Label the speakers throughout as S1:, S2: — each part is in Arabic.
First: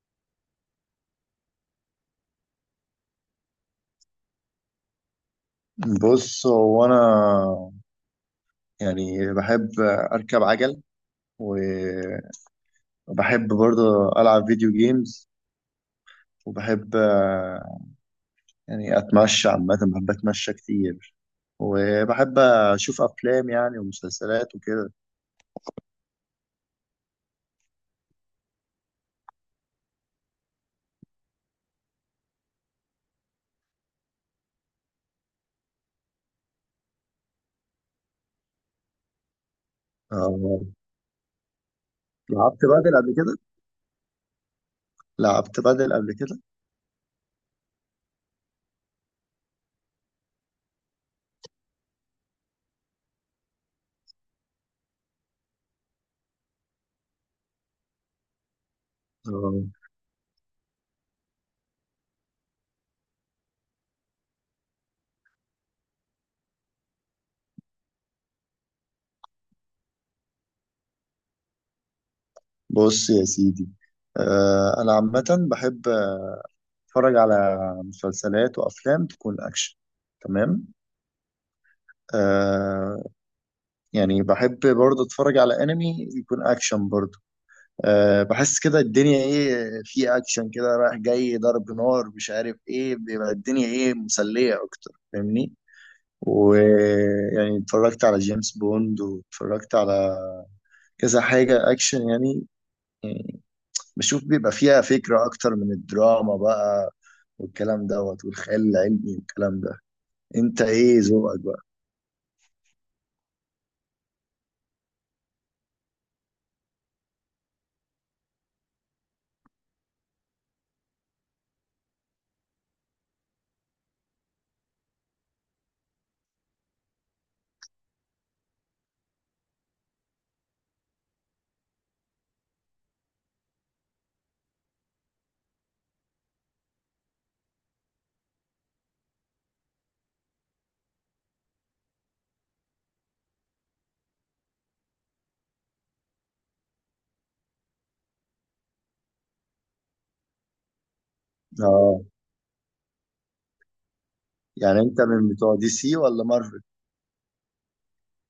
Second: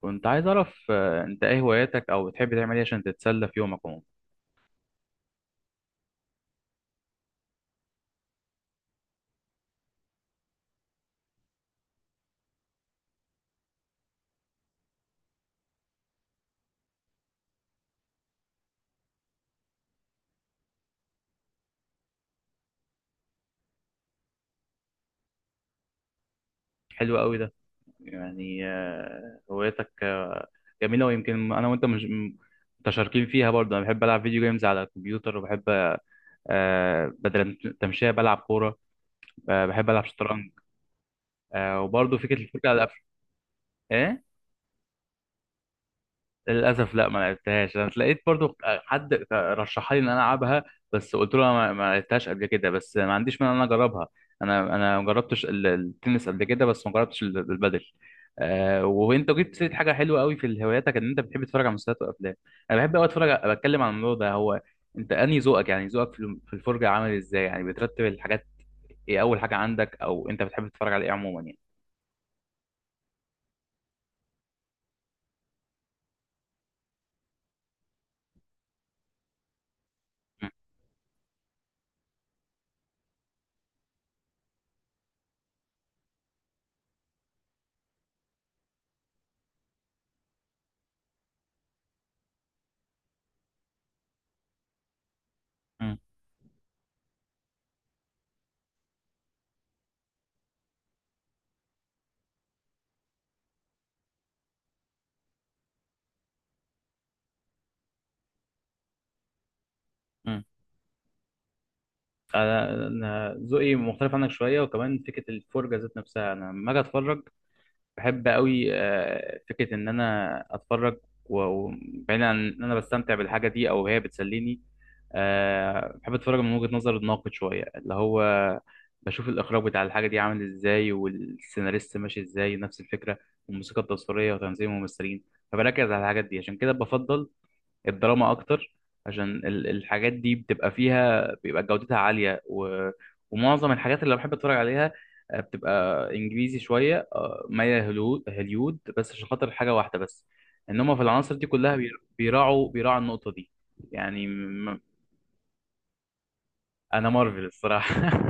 S1: كنت عايز اعرف انت ايه هواياتك او بتحب تعمل ايه عشان تتسلى في يومك عموما؟
S2: بص هو انا، يعني بحب اركب عجل، وبحب برضه العب فيديو جيمز، وبحب، يعني اتمشى. عامه بحب اتمشى كتير، وبحب اشوف افلام يعني ومسلسلات وكده.
S1: حلو قوي ده. يعني هواياتك جميله. ويمكن انا وانت مش متشاركين فيها برضه. انا بحب العب فيديو جيمز على الكمبيوتر، وبحب بدل التمشيه بلعب كوره. بحب العب شطرنج.
S2: آه،
S1: وبرضه فكره
S2: لعبت
S1: الفرجه على
S2: بدل
S1: الافلام.
S2: قبل كده؟
S1: ايه؟
S2: لعبت بدل قبل كده.
S1: للاسف لا، ما لعبتهاش. انا اتلاقيت برضو حد رشحها لي ان انا العبها، بس قلت له أنا ما لعبتهاش قبل كده، بس ما عنديش مانع ان انا اجربها. انا ما جربتش التنس قبل كده، بس ما جربتش البادل. وانت جبت
S2: آه،
S1: سيره حاجه حلوه قوي في هواياتك، ان انت بتحب تتفرج على مسلسلات وافلام. انا بحب قوي اتفرج بتكلم عن الموضوع ده. هو انت انهي ذوقك؟ يعني ذوقك في في الفرجه عامل ازاي؟ يعني بترتب الحاجات، ايه اول حاجه عندك؟ او انت بتحب تتفرج على ايه عموما يعني؟
S2: بص يا سيدي، انا عامه بحب اتفرج على مسلسلات وافلام تكون اكشن، تمام. آه، يعني بحب برضه اتفرج على انمي يكون اكشن برضه. أه، بحس كده الدنيا ايه في اكشن كده، رايح جاي ضرب نار مش عارف ايه، بيبقى الدنيا ايه مسلية اكتر، فاهمني؟
S1: م-
S2: ويعني اتفرجت على جيمس بوند، واتفرجت على كذا حاجة اكشن يعني. يعني بشوف بيبقى فيها فكرة اكتر من الدراما بقى، والكلام دوت والخيال العلمي والكلام ده.
S1: م-
S2: انت ايه ذوقك بقى؟
S1: انا ذوقي مختلف عنك شويه، وكمان فكره الفرجه ذات نفسها. انا لما اجي اتفرج بحب قوي فكره ان انا اتفرج، و- وبعيد عن ان انا بستمتع بالحاجه دي او هي بتسليني، بحب اتفرج من وجهه نظر الناقد شويه، اللي هو بشوف الاخراج بتاع الحاجه دي عامل ازاي، والسيناريست ماشي ازاي، نفس الفكره والموسيقى التصويريه وتنظيم الممثلين. فبركز على الحاجات دي، عشان كده بفضل الدراما اكتر، عشان الحاجات دي بتبقى فيها، بيبقى جودتها عالية. و... ومعظم الحاجات اللي بحب اتفرج عليها بتبقى انجليزي شوية، مايلة هوليود، بس عشان خاطر حاجة واحدة بس، ان هم في العناصر دي كلها
S2: اه،
S1: بيراعوا النقطة دي. يعني
S2: يعني انت من بتوع دي سي ولا مارفل؟
S1: انا مارفل الصراحة.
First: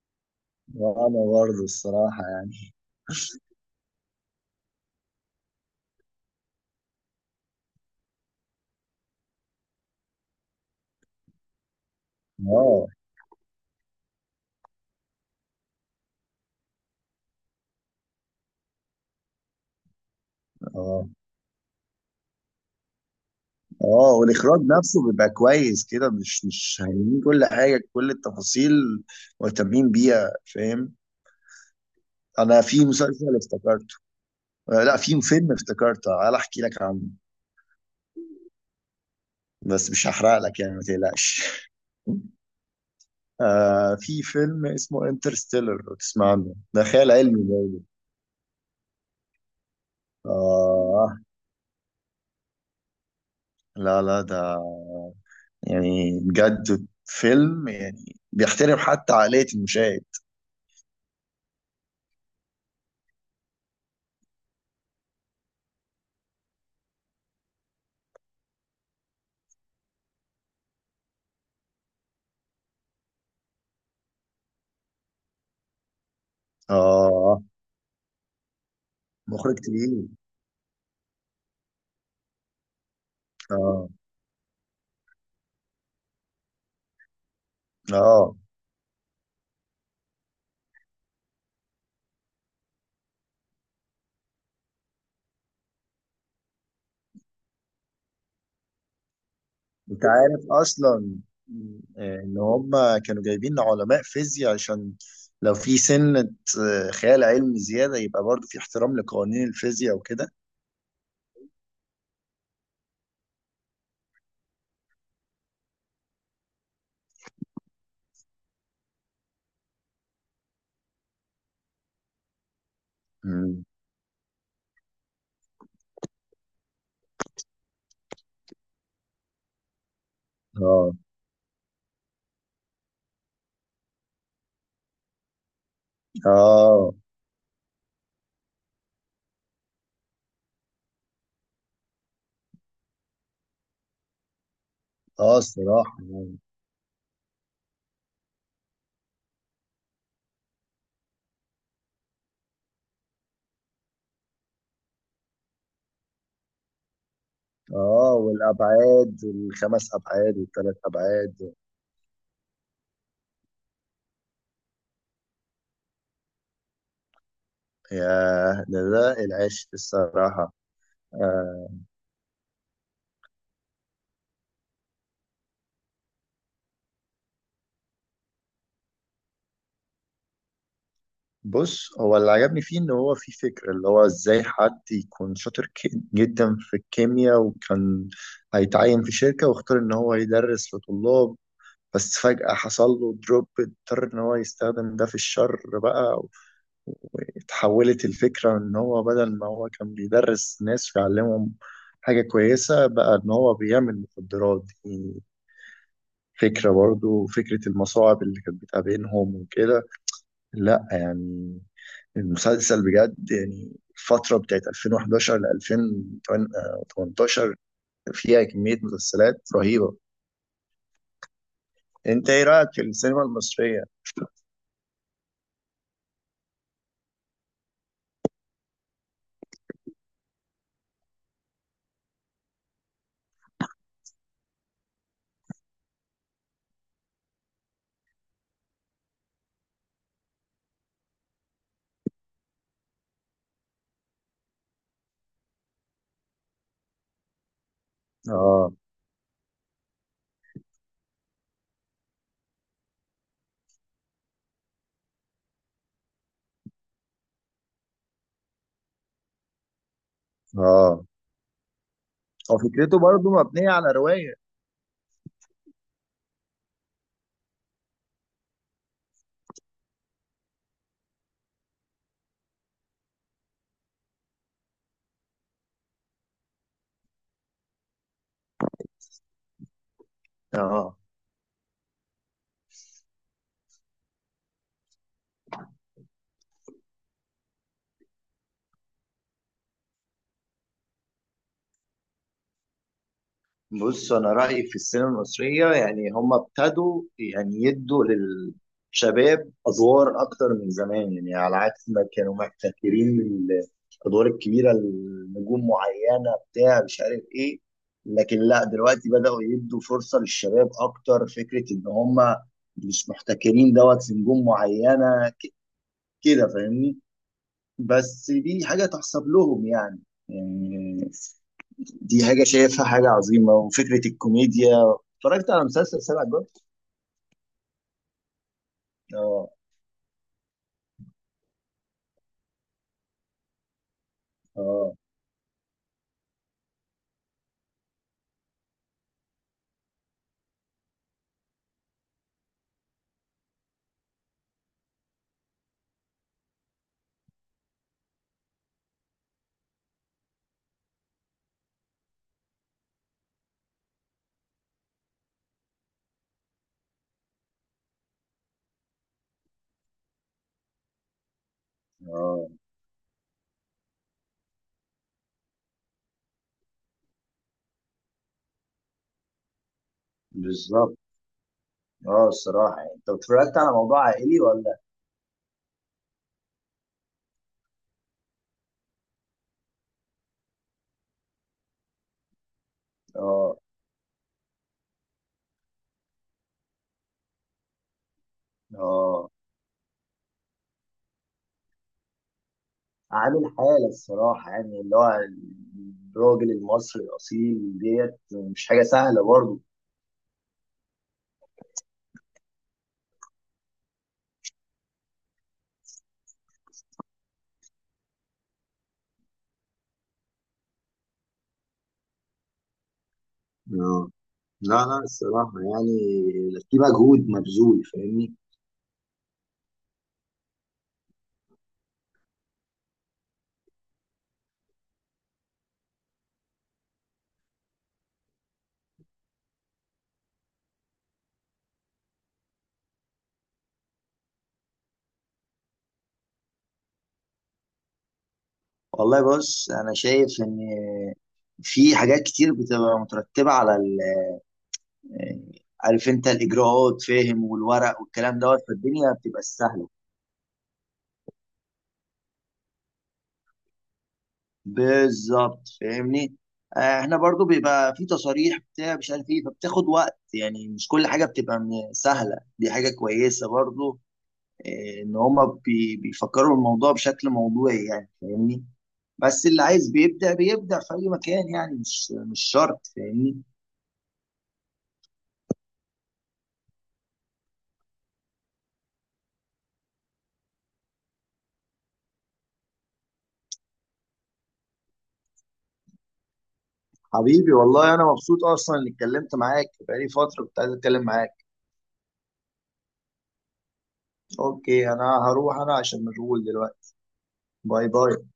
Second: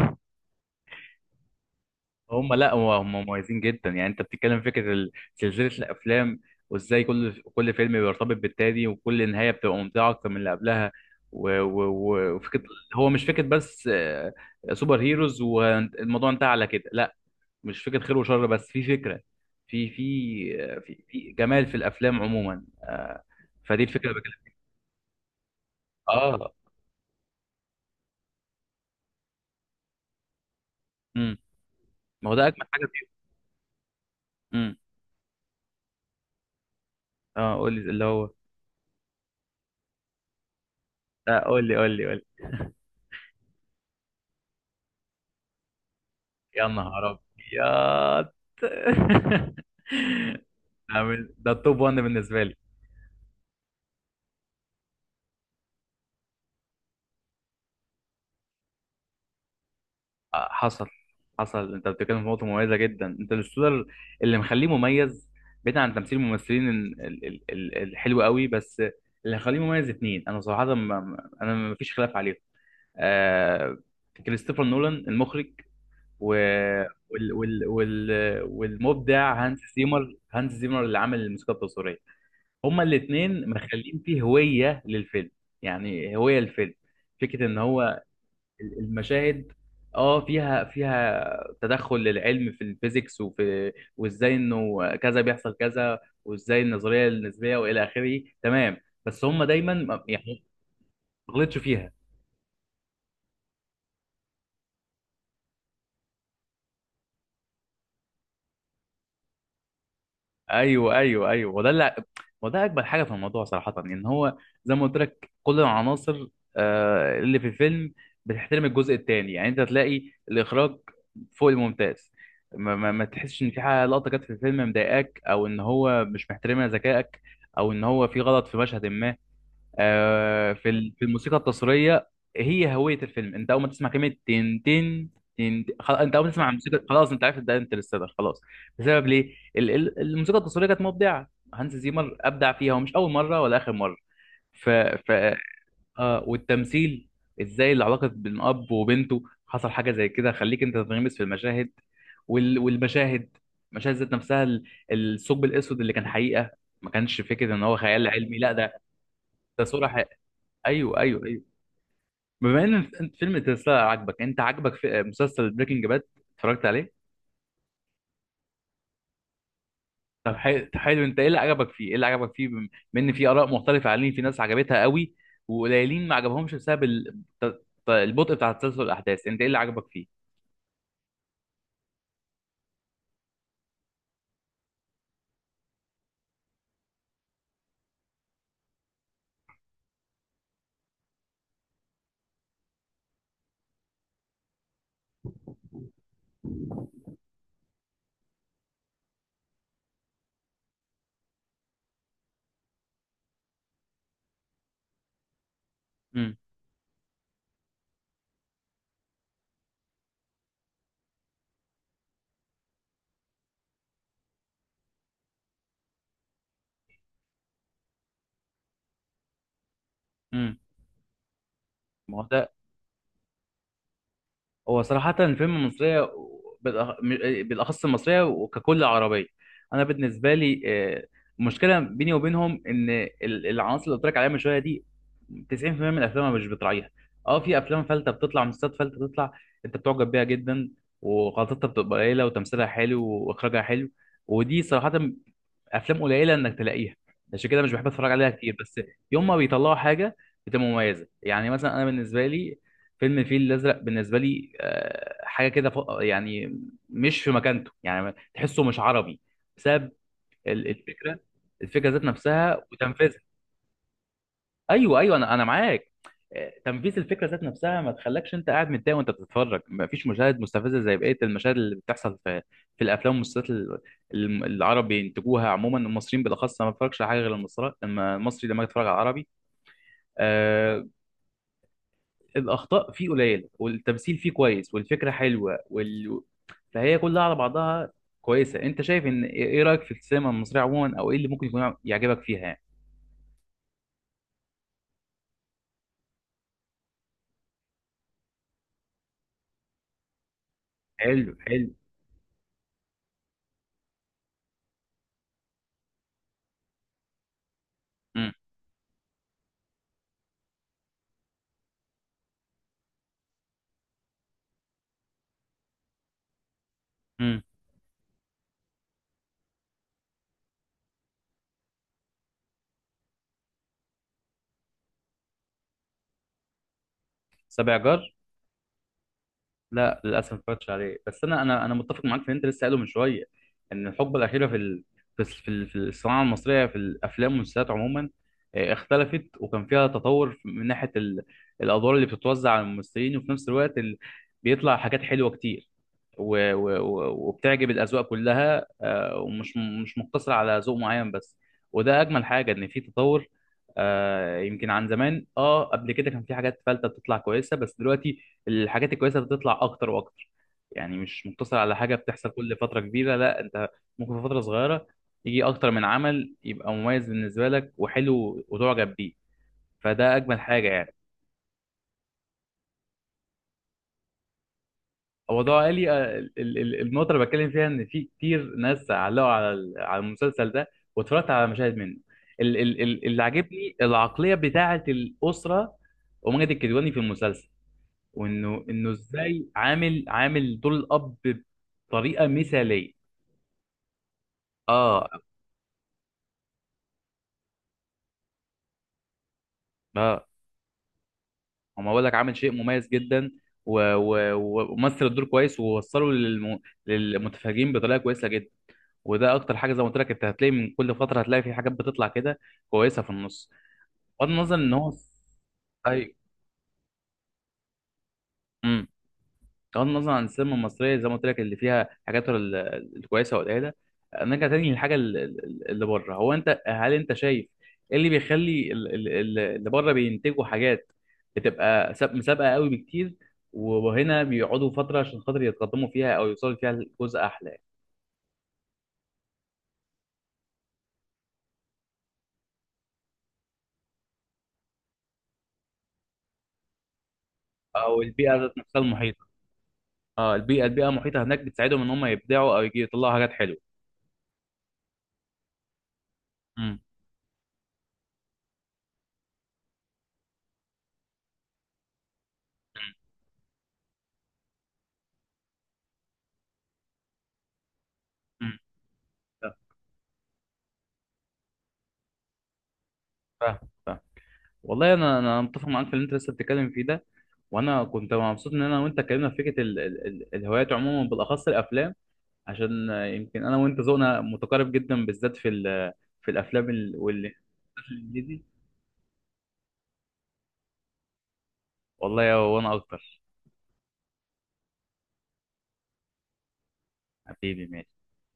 S2: وانا برضه الصراحة
S1: لا،
S2: يعني.
S1: هم مميزين جدا. يعني انت بتتكلم فكره سلسله الافلام، وازاي كل فيلم بيرتبط بالتاني، وكل نهايه بتبقى ممتعه اكتر من اللي قبلها، و- و- و- وفكره،
S2: اه،
S1: هو مش فكره بس سوبر هيروز والموضوع انتهى على كده، لا. مش فكره خير وشر بس، في فكره، في في آه، في,
S2: اه،
S1: في جمال في الافلام عموما. فدي الفكره
S2: اه،
S1: اللي بكلم.
S2: والاخراج نفسه بيبقى كويس كده، مش
S1: اه.
S2: مش هايلين كل حاجة، كل التفاصيل مهتمين بيها، فاهم؟
S1: امم. ما هو ده
S2: انا
S1: اجمل
S2: في
S1: حاجه فيه.
S2: مسلسل افتكرته.
S1: امم.
S2: لا في فيلم افتكرته، تعال احكي لك عنه.
S1: اه، قول لي اللي هو.
S2: بس مش هحرق لك يعني، ما
S1: اه،
S2: تقلقش.
S1: قول لي، قول لي، قول لي.
S2: آه، في فيلم اسمه انترستيلر، لو تسمع عنه،
S1: يا
S2: ده
S1: نهار
S2: خيال
S1: ابيض!
S2: علمي ده.
S1: ده
S2: اه،
S1: من- ده التوب 1 بالنسبه لي.
S2: لا لا ده يعني بجد فيلم، يعني بيحترم حتى عقلية المشاهد.
S1: حصل، انت بتتكلم في نقطه مميزه جدا، انت الستودر اللي مخليه مميز، بعيد عن تمثيل الممثلين الحلو قوي. بس اللي مخليه مميز اتنين، انا صراحه انا ما فيش خلاف عليهم. آه كريستوفر نولان المخرج، و وال
S2: اه،
S1: وال وال والمبدع
S2: مخرج
S1: هانس
S2: تقيل.
S1: زيمر، اللي عامل الموسيقى التصويريه. هما الاثنين
S2: اه،
S1: مخلين فيه هوية للفيلم، يعني هوية الفيلم. فكرة ان هو
S2: اه،
S1: المشاهد، اه، فيها تدخل للعلم في الفيزيكس، وفي وازاي انه كذا بيحصل كذا، وازاي النظرية النسبية والى اخره. تمام. بس هما دايما
S2: انت
S1: يعني
S2: عارف اصلا
S1: ما غلطش فيها.
S2: ان هم كانوا جايبين علماء فيزياء، عشان لو في سنة خيال علمي زيادة، يبقى برضو في احترام لقوانين الفيزياء وكده.
S1: ايوه، ايوه، ايوه، وده اكبر حاجه في الموضوع صراحه. ان هو زي ما قلت لك، كل العناصر اللي في الفيلم بتحترم الجزء التاني. يعني انت تلاقي الاخراج فوق الممتاز. ما تحسش ان في
S2: مم.
S1: حاجه، لقطه جت في الفيلم مضايقاك، او ان هو مش محترمها ذكائك، او ان هو في غلط في مشهد ما. في
S2: اه،
S1: في الموسيقى التصويريه، هي هويه الفيلم. انت اول ما تسمع كلمه تن تن تن تن- خلاص، انت اول ما تسمع الموسيقى
S2: اه،
S1: خلاص، انت عارف ده انترستيلر، خلاص. بسبب ليه؟ الموسيقى التصويريه كانت مبدعه. هانز زيمر ابدع فيها ومش اول مره ولا اخر مره. ف ف
S2: اه، الصراحة
S1: آه
S2: يعني.
S1: والتمثيل، ازاي العلاقه بين اب وبنته حصل حاجه زي كده، خليك انت تنغمس في المشاهد. وال... والمشاهد، المشاهد ذات نفسها، الثقب الاسود اللي كان حقيقه، ما كانش فكره ان هو خيال
S2: اه،
S1: علمي، لا، ده
S2: والابعاد
S1: ده
S2: الخمس
S1: صوره.
S2: ابعاد والثلاث
S1: ايوه، ايوه، ايوه.
S2: ابعاد.
S1: بما ان انت فيلم تسلا عجبك، انت عجبك في مسلسل بريكنج باد؟ اتفرجت عليه؟
S2: يا ده العشق
S1: طب
S2: الصراحة.
S1: حلو. انت ايه اللي
S2: آه.
S1: عجبك فيه؟ بما ان في اراء مختلفه عليه، في ناس عجبتها قوي، وقليلين ما عجبهمش بسبب البطء بتاع تسلسل الاحداث. انت ايه اللي عجبك فيه؟
S2: بص هو اللي عجبني فيه ان هو في فكرة، اللي هو ازاي حد يكون شاطر جدا في الكيمياء، وكان هيتعين في شركة، واختار ان هو يدرس لطلاب، بس فجأة حصل له دروب، اضطر ان هو يستخدم ده في الشر بقى. اتحولت الفكرة ان هو بدل ما هو كان بيدرس ناس ويعلمهم حاجة كويسة، بقى ان هو بيعمل مخدرات دي.
S1: امم.
S2: فكرة برضو فكرة المصاعب اللي كانت بتقابلهم وكده. لا يعني، المسلسل بجد يعني، الفترة بتاعت 2011 ل 2018 فيها كمية مسلسلات رهيبة.
S1: امم.
S2: انت ايه رأيك في السينما المصرية؟
S1: هو صراحة الفيلم المصرية، بالأخص المصرية، وككل عربية، أنا بالنسبة لي المشكلة بيني وبينهم إن العناصر اللي قلت لك عليها من شوية دي، 90% من الأفلام أنا مش بتراعيها. أه، في أفلام فلتة بتطلع، مسلسلات فلتة بتطلع، أنت بتعجب بيها جدا، وغلطتها بتبقى قليلة، وتمثيلها حلو، وإخراجها حلو. ودي صراحة افلام قليله انك تلاقيها، عشان كده مش بحب اتفرج عليها كتير،
S2: اه.
S1: بس يوم ما بيطلعوا حاجه بتبقى مميزه. يعني مثلا انا بالنسبه لي، فيلم الفيل الازرق بالنسبه لي حاجه كده يعني مش في مكانته، يعني تحسه مش عربي، بسبب ال-
S2: اه،
S1: الفكره الفكره ذات
S2: هو
S1: نفسها
S2: فكرته
S1: وتنفيذها.
S2: برضه مبنية على رواية.
S1: ايوه، ايوه، انا معاك. تنفيذ الفكره ذات نفسها ما تخلكش انت قاعد متضايق وانت بتتفرج. ما فيش مشاهد مستفزه زي بقيه المشاهد اللي بتحصل في الافلام والمسلسلات العرب بينتجوها عموما، المصريين بالاخص. أنا ما بتفرجش على حاجه غير المصري، لما المصري، لما اتفرج على العربي، آه
S2: اه،
S1: الاخطاء فيه قليله، والتمثيل فيه كويس، والفكره حلوه، فهي كلها على بعضها كويسه. انت شايف ان ايه إيه رايك في السينما المصريه عموما؟ او ايه اللي ممكن يكون يعجبك فيها يعني؟
S2: بص انا رايي في السينما المصريه، يعني هم ابتدوا يعني يدوا للشباب ادوار اكتر من زمان،
S1: حلو،
S2: يعني على
S1: حلو.
S2: عكس ما كانوا محتكرين الادوار الكبيره لنجوم معينه بتاع مش عارف ايه.
S1: امم.
S2: لكن لا دلوقتي بداوا يدوا فرصه للشباب اكتر، فكره ان هم مش محتكرين دوت في نجوم معينه كده، فاهمني؟
S1: امم.
S2: بس دي حاجة تحسب لهم يعني، يعني دي حاجة شايفها حاجة عظيمة. وفكرة الكوميديا، اتفرجت على مسلسل سبع جوت؟
S1: سبع جار؟
S2: اه.
S1: لا، للاسف ما اتفرجتش عليه، بس انا متفق معاك في اللي انت لسه قايله من شويه، ان الحقبه الاخيره في ال...
S2: اه.
S1: في الس- في ال- في الصناعه المصريه، في الافلام والمسلسلات عموما، اختلفت، وكان فيها تطور من ناحيه الادوار اللي بتتوزع على الممثلين، وفي نفس الوقت بيطلع حاجات حلوه كتير، و... و... و- وبتعجب الاذواق كلها، ومش مش مقتصره على ذوق معين بس. وده اجمل حاجه، ان في تطور. يمكن عن زمان، قبل كده كان في حاجات فلتة بتطلع كويسة، بس دلوقتي الحاجات الكويسه بتطلع اكتر واكتر. يعني مش مقتصر على حاجه بتحصل
S2: اه،
S1: كل فتره كبيره، لا، انت ممكن في فتره صغيره يجي اكتر من عمل يبقى مميز بالنسبه لك وحلو وتعجب بيه. فده اجمل حاجه يعني.
S2: بالظبط. اه الصراحة يعني، انت اتفرجت على موضوع عائلي ولا؟
S1: هو ده قالي النقطه اللي بتكلم فيها، ان في كتير ناس علقوا على المسلسل ده، واتفرجت على مشاهد منه. اللي
S2: اه.
S1: عاجبني العقليه بتاعه الاسره، وماجد الكدواني في المسلسل، وانه
S2: اه،
S1: ازاي عامل دور الاب بطريقه مثاليه.
S2: عامل حالة الصراحة يعني، اللي
S1: اه.
S2: هو الراجل المصري الأصيل ديت، مش حاجة سهلة برضه.
S1: اه. هم بقول لك، عامل شيء مميز جدا، و- و- و- ومثل الدور كويس، ووصله للمتفرجين بطريقه كويسه جدا. وده اكتر حاجه، زي ما قلت لك، انت هتلاقي من كل فتره، هتلاقي في حاجات بتطلع كده كويسه في النص،
S2: اه،
S1: بغض النظر ان
S2: لا
S1: هو.
S2: لا الصراحة يعني،
S1: ايوه.
S2: في مجهود مبذول، فاهمني؟
S1: بغض النظر عن السينما المصريه، زي ما قلت لك، اللي فيها حاجات الكويسه والقليله، نرجع تاني للحاجه اللي بره. هو هل انت شايف ايه اللي بيخلي اللي بره بينتجوا حاجات بتبقى مسابقه قوي بكتير، وهنا بيقعدوا فتره عشان خاطر يتقدموا فيها او يوصلوا فيها لجزء احلى؟
S2: والله بص انا شايف ان في حاجات كتير بتبقى مترتبه على ال... عارف انت الاجراءات فاهم، والورق
S1: او البيئه
S2: والكلام
S1: ذات
S2: دوت،
S1: نفسها
S2: فالدنيا
S1: المحيطه؟
S2: بتبقى سهله.
S1: اه، البيئه المحيطه هناك بتساعدهم ان هم يبدعوا او يجي يطلعوا حاجات حلوه.
S2: بالظبط فاهمني.
S1: امم.
S2: احنا برضو بيبقى في تصاريح بتاع مش عارف ايه، فبتاخد وقت يعني، مش كل حاجه بتبقى سهله، دي حاجه كويسه برضو. ان هما بيفكروا الموضوع بشكل موضوعي يعني،
S1: امم.
S2: فاهمني؟ بس
S1: فاهم.
S2: اللي عايز بيبدأ بيبدأ في اي مكان يعني، مش شرط، فاهمني؟
S1: فاهم. والله انا متفق معاك في اللي انت لسه بتتكلم فيه ده. وانا كنت مبسوط ان انا وانت اتكلمنا في فكره ال ال ال الهوايات عموما، بالاخص الافلام، عشان يمكن انا وانت ذوقنا متقارب جدا، بالذات في في الافلام والانتاج
S2: حبيبي والله انا
S1: الانجليزي.
S2: مبسوط اصلا اني اتكلمت معاك، بقالي فتره كنت عايز اتكلم معاك.
S1: والله وانا اكتر.
S2: اوكي انا هروح انا عشان مشغول دلوقتي.
S1: حبيبي
S2: باي
S1: ماشي.
S2: باي.